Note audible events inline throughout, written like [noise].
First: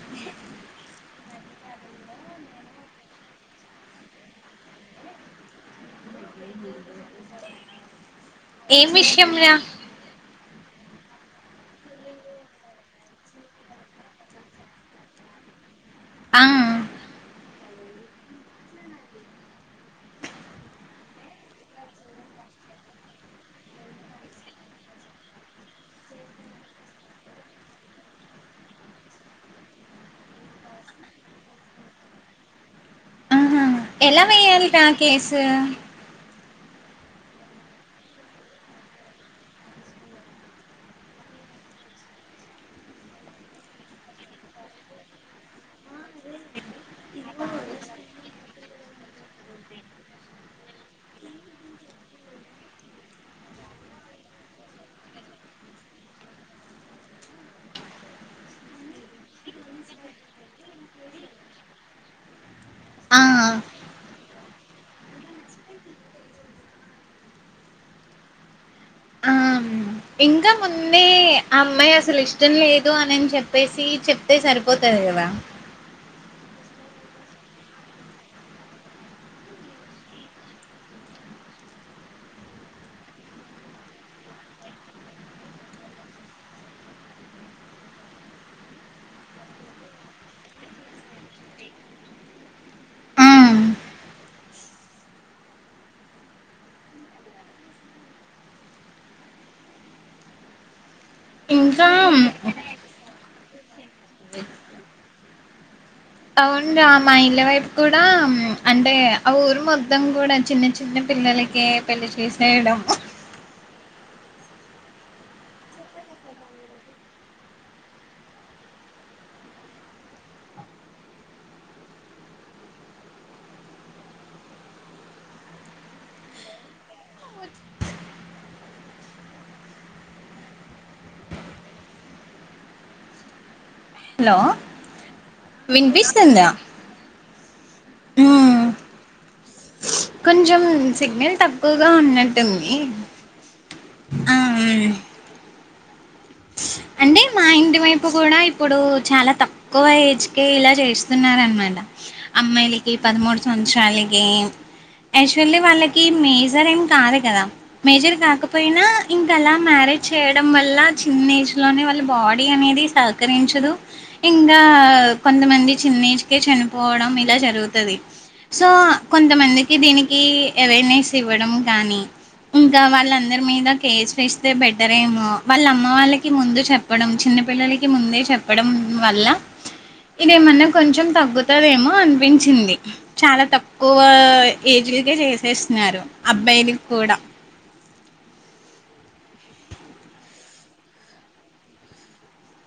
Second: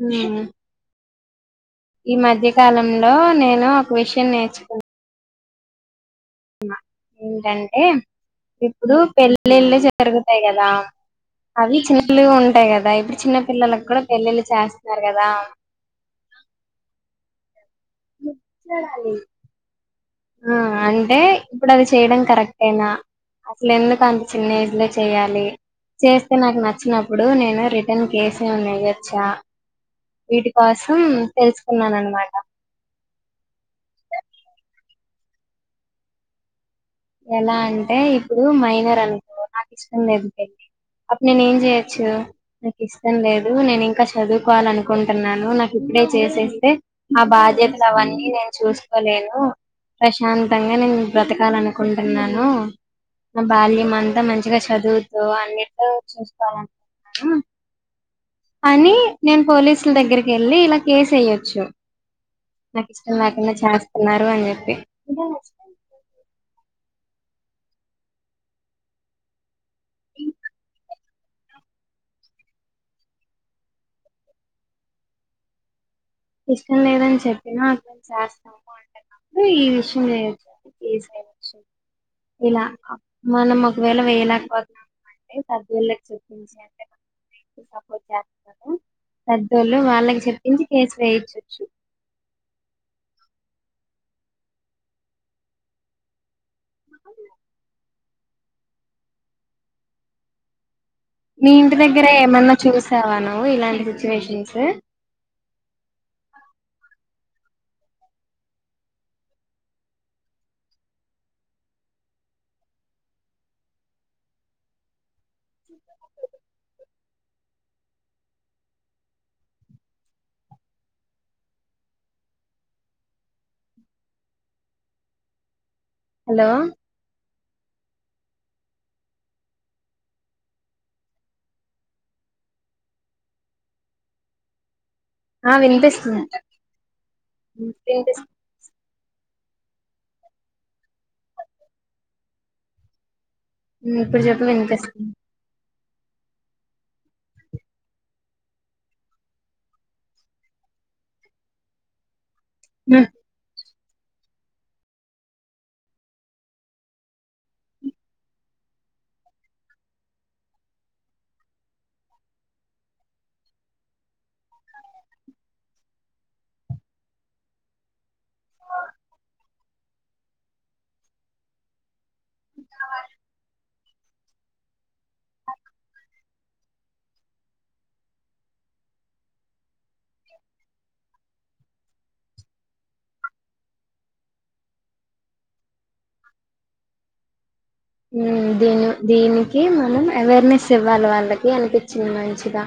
హుమ్ ఈ మధ్యకాలంలో నేను ఒక విషయం నేర్చుకున్ ఏంటంటే ఏం ఇప్పుడు విషయంరా పెళ్లిళ్లు జరుగు ఉంటాయి కదా అవి చిన్నలగా ఉంటాయి కదా ఇప్పుడు చిన్న పిల్లలకు కూడా పెళ్లిళ్లు చేస్తున్నారు కదా ఆ ఆ అంటే ఇప్పుడు అది చేయడం కరెక్టేనా అసలు ఎందుకు అంత చిన్న ఏజ్ లో చేయాలి చేస్తే నాకు నచ్చినప్పుడు నేను రిటర్న్ కేసు నేను ఏయచ్చా వీటి కోసం తెలుసుకున్నాను అనమాట ఆహా ఎలా వేయాలి ట కేసు ఎలా అంటే ఇప్పుడు మైనర్ అనుకో నాకు ఇష్టం లేదు పెళ్లి అప్పుడు నేను ఏం చేయొచ్చు నాకు ఇష్టం లేదు నేను ఇంకా చదువుకోవాలి అనుకుంటున్నాను నాకు ఇప్పుడే చేసేస్తే ఆ బాధ్యతలు అవన్నీ నేను చూసుకోలేను ప్రశాంతంగా నేను బ్రతకాలను అనుకుంటున్నాను నా బాల్యం అంతా మంచిగా చదువుదు అన్నిట్లో చూసుకోవాలనుకుంటున్నాను అని నేను పోలీసుల దగ్గరికి వెళ్ళి ఇలా కేసు ఏయచ్చు నాకు ఇష్టం ఆ లేకుండా చేస్తున్నారు అని చెప్ ఆ ఇంకా ముందే ఆ అమ్మాయి అసలు ఇష్టం లేదు అనిన్ చెప్పేసి చెప్తే సరిపోతది కదా ఇష్టం లేదని చెప్పినా అక్కం చేస్తాము అంటేప్పుడు ఈ విషయం చేయొచ్చు అ చేసే విషయం ఇలా మనం ఒకవేళ వేయలేకపోతున్నాము అంటే పెద్దళ్ళకి చెప్పించి అంటే సపోట్ చేస్తు పెళ్ళు వాళ్ళకి చెప్పించిసు వేయిచచ్చు ఆ అ మీ ఇంటి ఇంకా దగ్గరే ఏమన్నా చూసావా నా మో ఇలాంటి సిచువేషన్స్ అవును రా మా ఇల్ల వైపు కూడా అంటే ఆ ఊరు మొత్తం కూడా చిన్న చిన్న పిల్లలకే పెళ్లి చేసేయడం హలో హలో ఆ వినిపిస్తుంది వినిపిస్తుందా ఉ పెయింటసు ఉమ్, కొంచెం సిగ్నల్ తక్కువగా ఉన్నట్టుంది ఉమ్ ఇప్పుడు ఆ చెప్పవే ఉమ్. ఎంతసు అంటే మా ఇంటి వైపు కూడా ఇప్పుడు చాలా తక్కువ ఏజ్ కె ఇలా చేస్తున్నారు అనమాట అమ్మాయిలకి పదమూడు సంద్ చలాగే యాక్చువల్లీ వాళ్ళకి మేజర్ ఏం కాదు కదా మేజర్ కాకపోయినా ఇంకా అలా మ్యారేజ్ చేయడం వల్ల చిన్న ఏజ్ లోనే వాళ్ళ బాడీ అనేది సహకరించదు ఇంకా కొంతమంది చిన్న ఏజ్ కే చనిపోవడం ఇలా జరుగుతది సో కొంతమందికి దీనికి అవేర్నెస్ ఇవ్వడం కానీ ఇంకా వాళ్ళందరి మీద కేర్స్ వేస్తే బెటర్ ఏమో వాళ్ళ అమ్మ వాళ్ళకి ముందు చెప్పడం చిన్న పిల్లలకి ముందే చెప్పడం వల్ల ఇది ఏమన్నా కొంచెం తగ్గుతుందేమో అనిపించింది చాలా తక్కువ ఏజ్ కే చేసేస్ తున్నారు అబ్బాయిలు కూడా ఉమ్, దీని దీనికి మనం అవేర్నెస్ ఇవ్వాలి వాళ్ళకి అనిపించింది మంచిగా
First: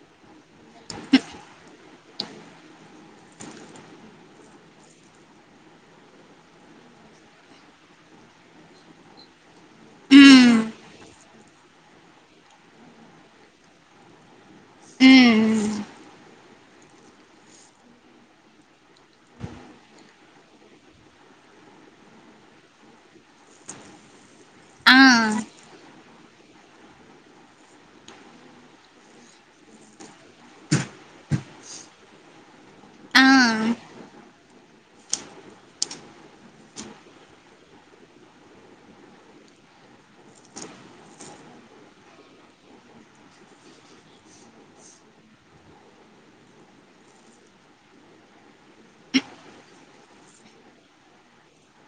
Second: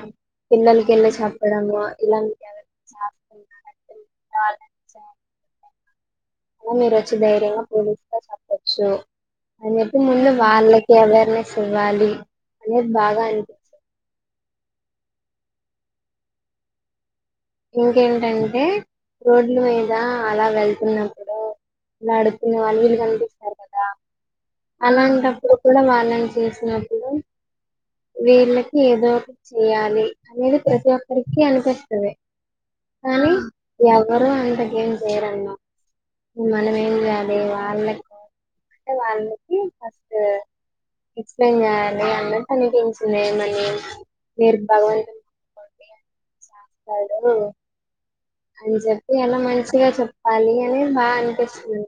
పిల్లలకి వెళ్ళి చెప్పడము ఇలాంటి ఎవరి చేస్తున్ననివాలని అనీ మీరు వాచ్చి ధైర్యంగా పోలీసుగా చెప్పొచ్చు అని చెప్పి ముందు ఉమ్ వాళ్ళకి అవేర్నెస్ ఇవ్వాలి అనే బాగా అనిపిచ్ ఉ ఇంకేంటంటే రోడ్ల మీద అలా వెళ్తున్నప్పుడు ఇలా అడుక్కునే వాళ్ళు వీళ్ళు కనిపిస్తారు కదా ఆ అలాంటప్పుడు కూడా వాళ్ళని చేసినప్పుడు వీళ్ళకి ఏదో చెయాలి అనేది ప్రతి ఒక్కరికి అనిపిస్తుంది కానీ ఆ ఎవరు అంతక ఏం చేయరన్నా మనం ఏం చేయాలి వాళ్ళకి అంటే వాళ్ళకి ఫస్ట్ ఎక్సప్లయిన్ చేయాలి అన్న కనిపించిన మనీ మీరు భగవతుంతోటి బడువో అని చెప్పి అలా మంచిగా చెప్పాలి అని బాగా అనిపిస్తుంది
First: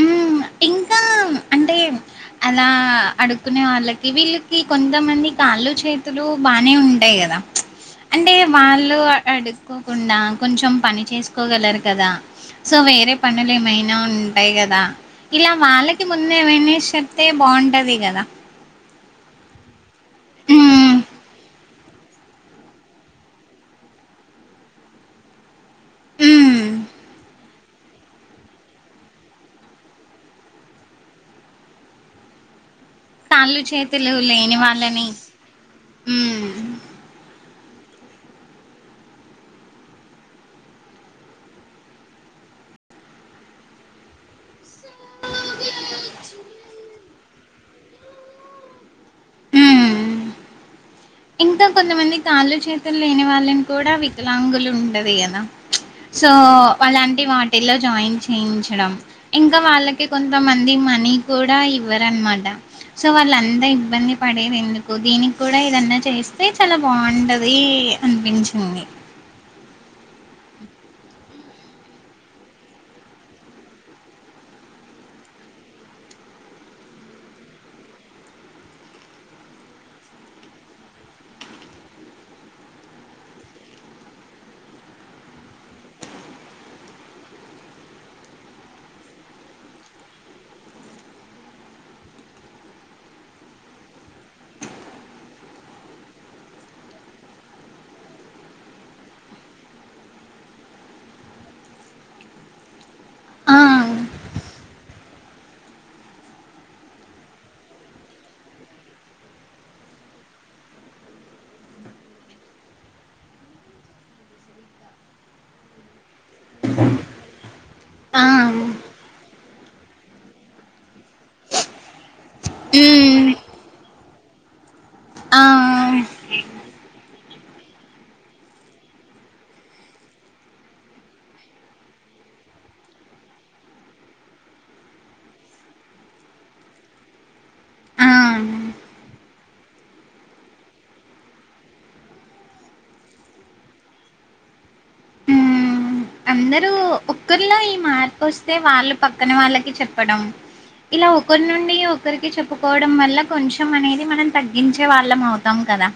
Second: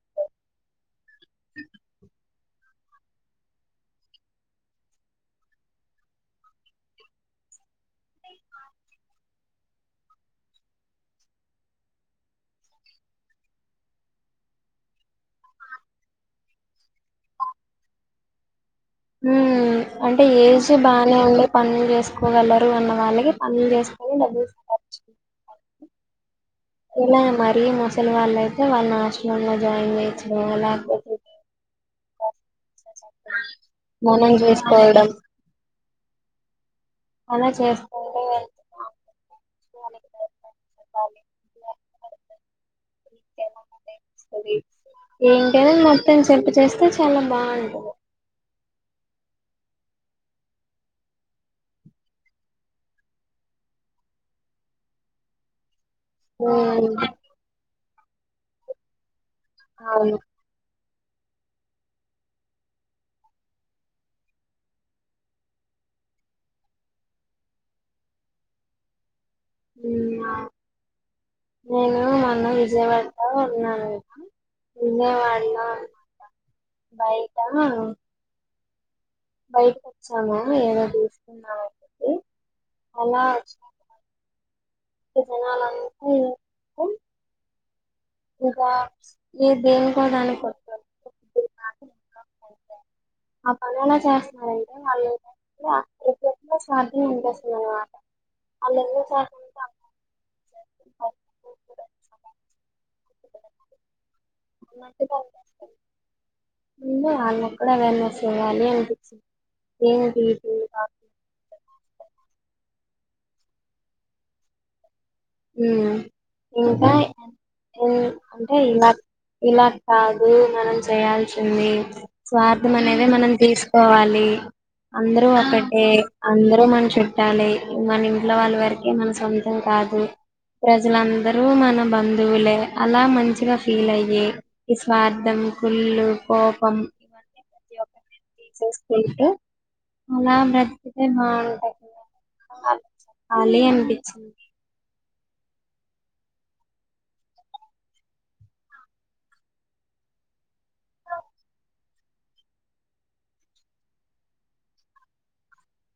హ్మ్. ఇంకా అంటే అలా అడుకునే వాళ్ళకి వీళ్ళకి కొంతమంది కాళ్ళు చేతులు బానే ఉంటాయి కదా అంటే వాళ్ళు అడుక్కోకుండా కొంచెం పని చేసుకోగలరు కదా సో వేరే పనులు ఏమైనా ఉంటాయి కదా ఇలా వాళ్ళకి ముంద ఏమైనా స అంతే బాగుంటది కదా అంటే ఏజ్ బానే ఉందిే పనులు చేసుకోగలరు అన్న వాళ్ళకి పనులు చేసుకొని డబ్బులు సంప హ్మ్ ఇలా మరీ ముసలి వాళ్ళ అయితే వాళ్ళు ఆశ్రమం లో జాయిన్ చేయచ్చు లేకపోతే తళ్లు చేతులు మనం లేని వాళ్ళని చేసుకోవడం హ్మ్. అలా చేస్తుంటే ఏంటని మొత్తం చెప్పు చేస్తే చాలా బాగుంటుంది హ్మ్. ఇంకా కొంతమంది కాళ్ళు చేతులు లేని వాళ్ళని కూడా వికలాంగులు ఉండది కదా సో ఉమ్, అలాంటి వాటిల్లో జాయిన్ చేయించడం ఇంకా వాళ్ళకి అవును కొంతమంది మ అని కూడా ఇవ్వరనమాట సో వాళ్ళ అంత ఇబ్బంది పడేది ఎందుకు దీనికి కూడా ఎదన్నా చేస్ అంతే చాలా బాగుంటది అనిపించింది నేను మొన్న విజయవాడలో ఉన్నాను విజయవాడలో బయట బయట వచ్చాము ఏమో చూస్తున్నా అది అలా వచ్చ జనాలకుకు ఇంకా ఏ దేనికో దానికి కొ మాట ఆ పని ఎలా చేస్తున్నారంటే వాళ్ళు సాధ్యం అనిపిస్తుంది అనమాట వాళ్ళు ఎ చేస్తంటే ఆ వాళ్ళకి కూడా అవార్నెస్ ఇవాళి అనిపించింది ఏమి [inaudible] హ్మ్ ఇంక ఆ అంటే ఇలా ఇలా కాదు మనం చేయాల్సింది స్వార్థం అనేది మనం ఉమ్ తీసుకోవాలి డి అందరూ ఆ ఒక్కటే అందర మన చుట్టాలే మన ఇంట్లో వాళ్ళ వరకే మన సొంతం కాదు ప్రజలందరూ మన బంధువులే అలా మంచిగా ఫీల్ అయ్యి ఈ స్వార్థం కుళ్ళు కోపం ఆ ఇవన్నీ తీసేసుంటూ అలా బ్రతితే బాగుంటంది చెప్పాలి అనిపించింది అందరుూ ఒకరిలో ఈ మార్పు వస్తే వాళ్ళు పక్కన వాళ్ళకి చెప్పడం ఇలా ఒకరి నుండి ఒకరికి చెప్పుకోవడం వల్ల కొంచం అనేది మనం తగ్గించే వాళ్ళం అవుతాం కదా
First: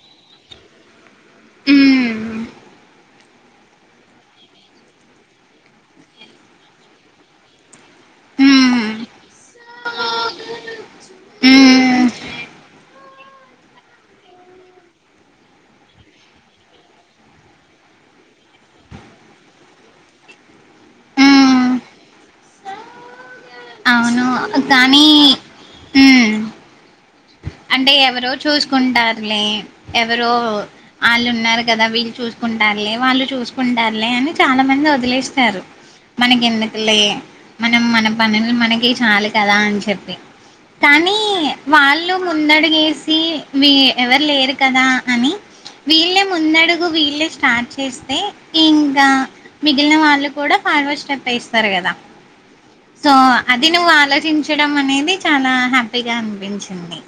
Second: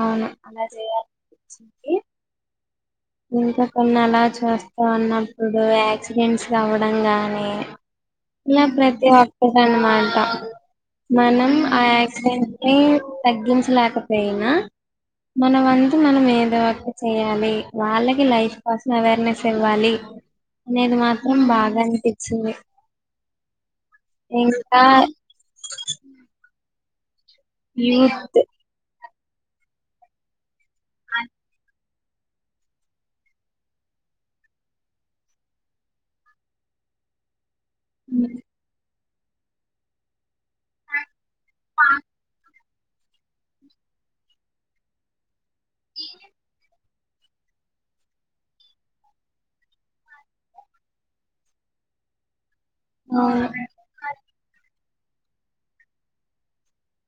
అవును అలా చేయాలపచ్చంది ఉమ్ ఇంకా కొన్ని అలా చూస్తూ ఉన్నప్పుడు యాక్సిడెంట్స్ అవ్వడం గాని ఇలా ప్రతి ఒక్కటి అనమాట మనం ఆ యాక్సిడెంట్ ని తగ్గించలేకపోయినా మన వంతు మనం ఏదో ఒక్క చేయాలి వాళ్ళకి లైఫ్ కోసం అవేర్నెస్ ఇవ్వాలి అనేది మాత్రం బాగా అనిపించింది ఇంకా కానీ ఉమ్ అంటే ఎవరో యూత్ చూసుకుంటారు లే ఎవరో వాళ్ళు ఉన్నారు కదా వీళ్ళు చూసుకుంటారులే వాళ్ళు చూసుకుంటారులే అని చాలా మంది వదిలేస్తారు మనకి ఎందుకు లే మనం మన పనులు మనకి చాలు కదా అని చెప్పి కానీ వాళ్ళు కుందడు గీసి మీ ఎవరు లేరు కదా అని వీళ్లే ముందు అడుగు వీళ్ళే స్టార్ట్ చేస్తే ఇంకా మిగిలిన వాళ్ళు కూడా ఫార్వర్డ్ స్టెప్ వేస్తారు కదా సో అవును అది నువ్వు ఆలోచించడం అనేది అది చాలా హ్యాపీగా అనిపించింది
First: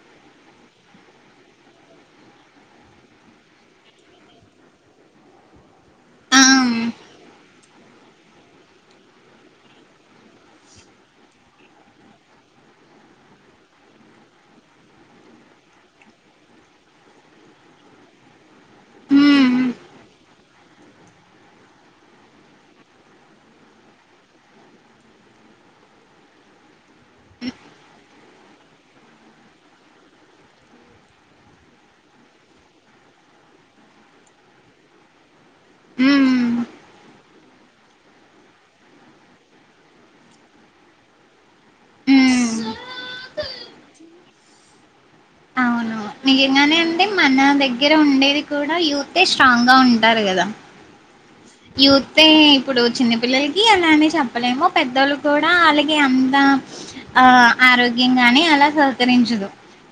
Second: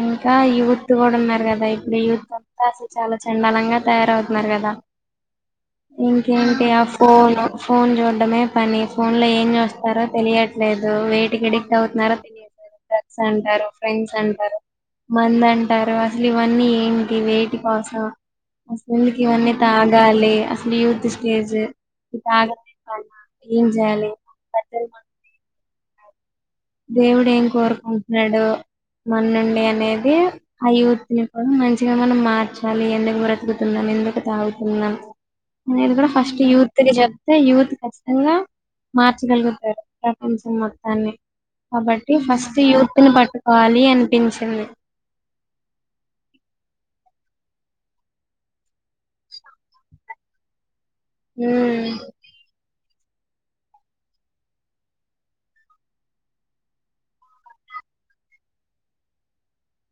ఇంకా యూత్ కూడా ఉన్నారు కదా ఇప్పుడు యూత్ అంతా అసలు చాలా చండాలంగా తయారవుతున్నారు కదా ఇంకేంటి ఆ ఫోన్ ఫోన్ చూడడమే పని ఫోన్ లో ఏం చూస్తారో తెలియట్లేదు వేటికి ఎడిక్ట్ అవుతున్నారో తెలియట్లేదు డ్రగ్స్ అంటారు ఫ్రెండ్స్ అంటారు మందు అంటారు అసలు ఇవన్నీ ఏంటి వేటి కోసం అసలికి ఇవన్నీ మ్మ్ తాగాలి అసలు యూత్ స్టేజ్ తాగలే పైగా ఏం చేయాలి బట్టలు మ దేవుడు ఏం కోరుకుంటున్నాడు. మన నుండి అనేది ఆ యూత్ ని కూడ మంచిగా మనం మార్చాలి. ఎందుకు బ్రతుకుతున్నాం, ఎందుకు తాగుతున్నాం, అనేది కూడా ఫస్ట్ మ్మ్ యూత్ ని చెప్తే యూత్ ఖచ్చితంగా మార్చగలుగుతారు ప్రపంచం మొత్తాన్ని కాబట్టి ఫస్ట్ మ్మ్ యూత్ ని బట్టి కావాలి అనిపించింది అవును నిజంగానే అంటే మన దగ్గర ఉండేది కూడ యూతే స్ట్రాంగ్ గా ఉంటారు కదా ఉమ్ యూతే ఇప్పుడు చిన్న పిల్లలకి అలానే చెప్పలేము పెద్దోళ్ళు కూడా వాళ్ళకి అంత ఆ ఆరోగ్యం గాని అలా సహకరించదు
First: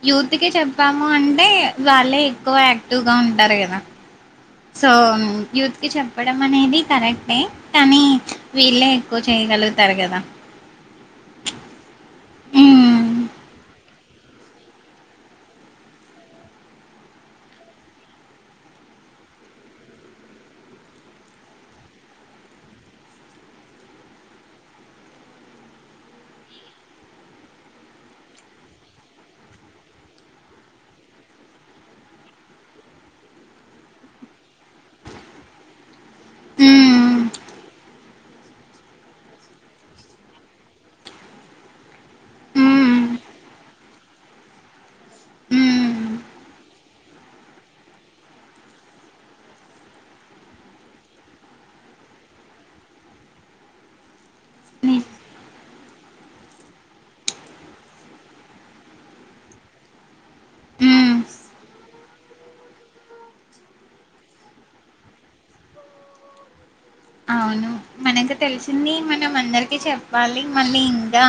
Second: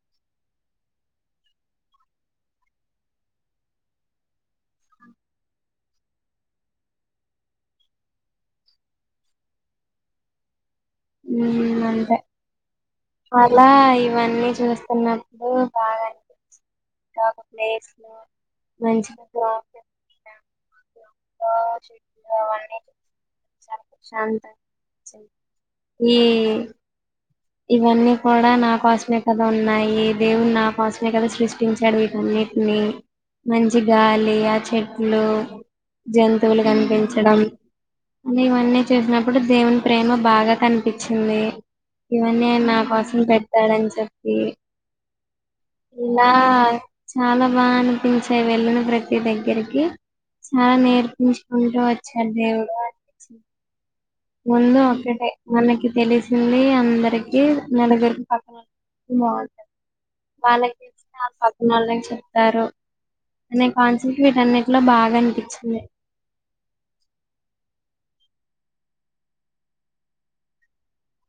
యూత్ కి చెప్పాము అంటే వాళ్ళే ఎక్కువ యాక్టివ్ గా ఉంటారు కదా సో యూత్ కి చెప్పడం అనేది కరెక్టే కానీ వీళ్ళే ఎక్కువ చేయగలుగుతారు కదా మ్మ్ అంతే ఉమ్ అలా ఇవన్నీ చూస్తున్నప్పుడు బాగా అనిపించింది ఇంకా ఒక ప్లేస్ లో మంచిగా చెట్లు [inaudible] ఈ ఇవన్నీ కూడా నా కోసమే కదా ఉన్నాయి దేవుని నా కోసమే కదా సృష్టించాడు. వీటన్నిటిని మంచి గాలి ఆ చెట్లు జంతువులు ఉమ్ కనిపించడం అని ఇవన్నీ చూసినప్పుడు దేవుని ప్రేమ బాగా కనిపించింది. ఇవన్నీ ఆయన నా ఉమ్ కోసం పెట్టాడని చెప్పి ఉమ్ ఇలా చాల బాగ అనిపించేవీ వెళ్ళిన ప్రతి దగ్గరికి చాలా నేర్పించుకుంటూ వచ్చాడు దేవుడు అనిపించింది ముందు ని ఒకటే మనకి తెలిసింది అం దరికి నెలగురికి పక్కనోళ్ళు బాగుంటారు వాళ్ళకి తెలిసిన ఉమ్ ఆ పక్కన వాళ్ళకి చెప్తారు అనే కాన్సెప్ట్ వీటన్నింటిలో బాగ అనిపించింది అవును మనకి తెలిసింది మనం అందరికి చెప్పాలి మళ్ళీ ఇంకా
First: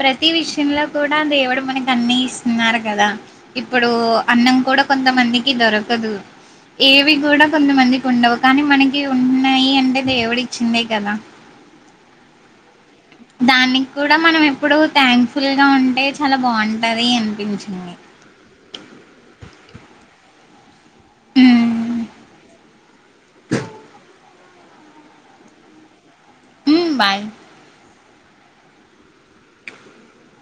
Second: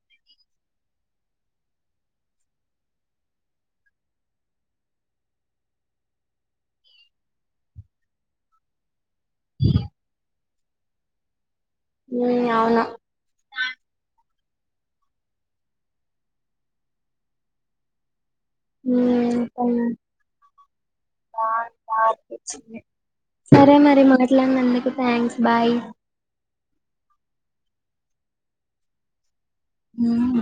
ప్రతి విషయంలో కూడ దేవుడు మనకి అన్నీ ఇస్తున్నారు కదా ఇప్పుడు అన్నం కూడ కొంతమందికి దొరకదు ఏవి కూడ కొంతమందికి ఉండవు కానీ మనకి ఉం టే దేవుడు ఇచ్చిందే కదా మ్మ్ అవును దానికి కూడ మనం ఎప్పుడు థ్యాంక్ఫుల్ గా ఉంటే చాల బాగుంటది అనిపించింది హ్మ్ ఉమ్ [unintelligible] సరే మరి మాట్లాడినందుకు థ్యాంక్స్ బాయ్ మ్మ్ బాయ్ హ్మ్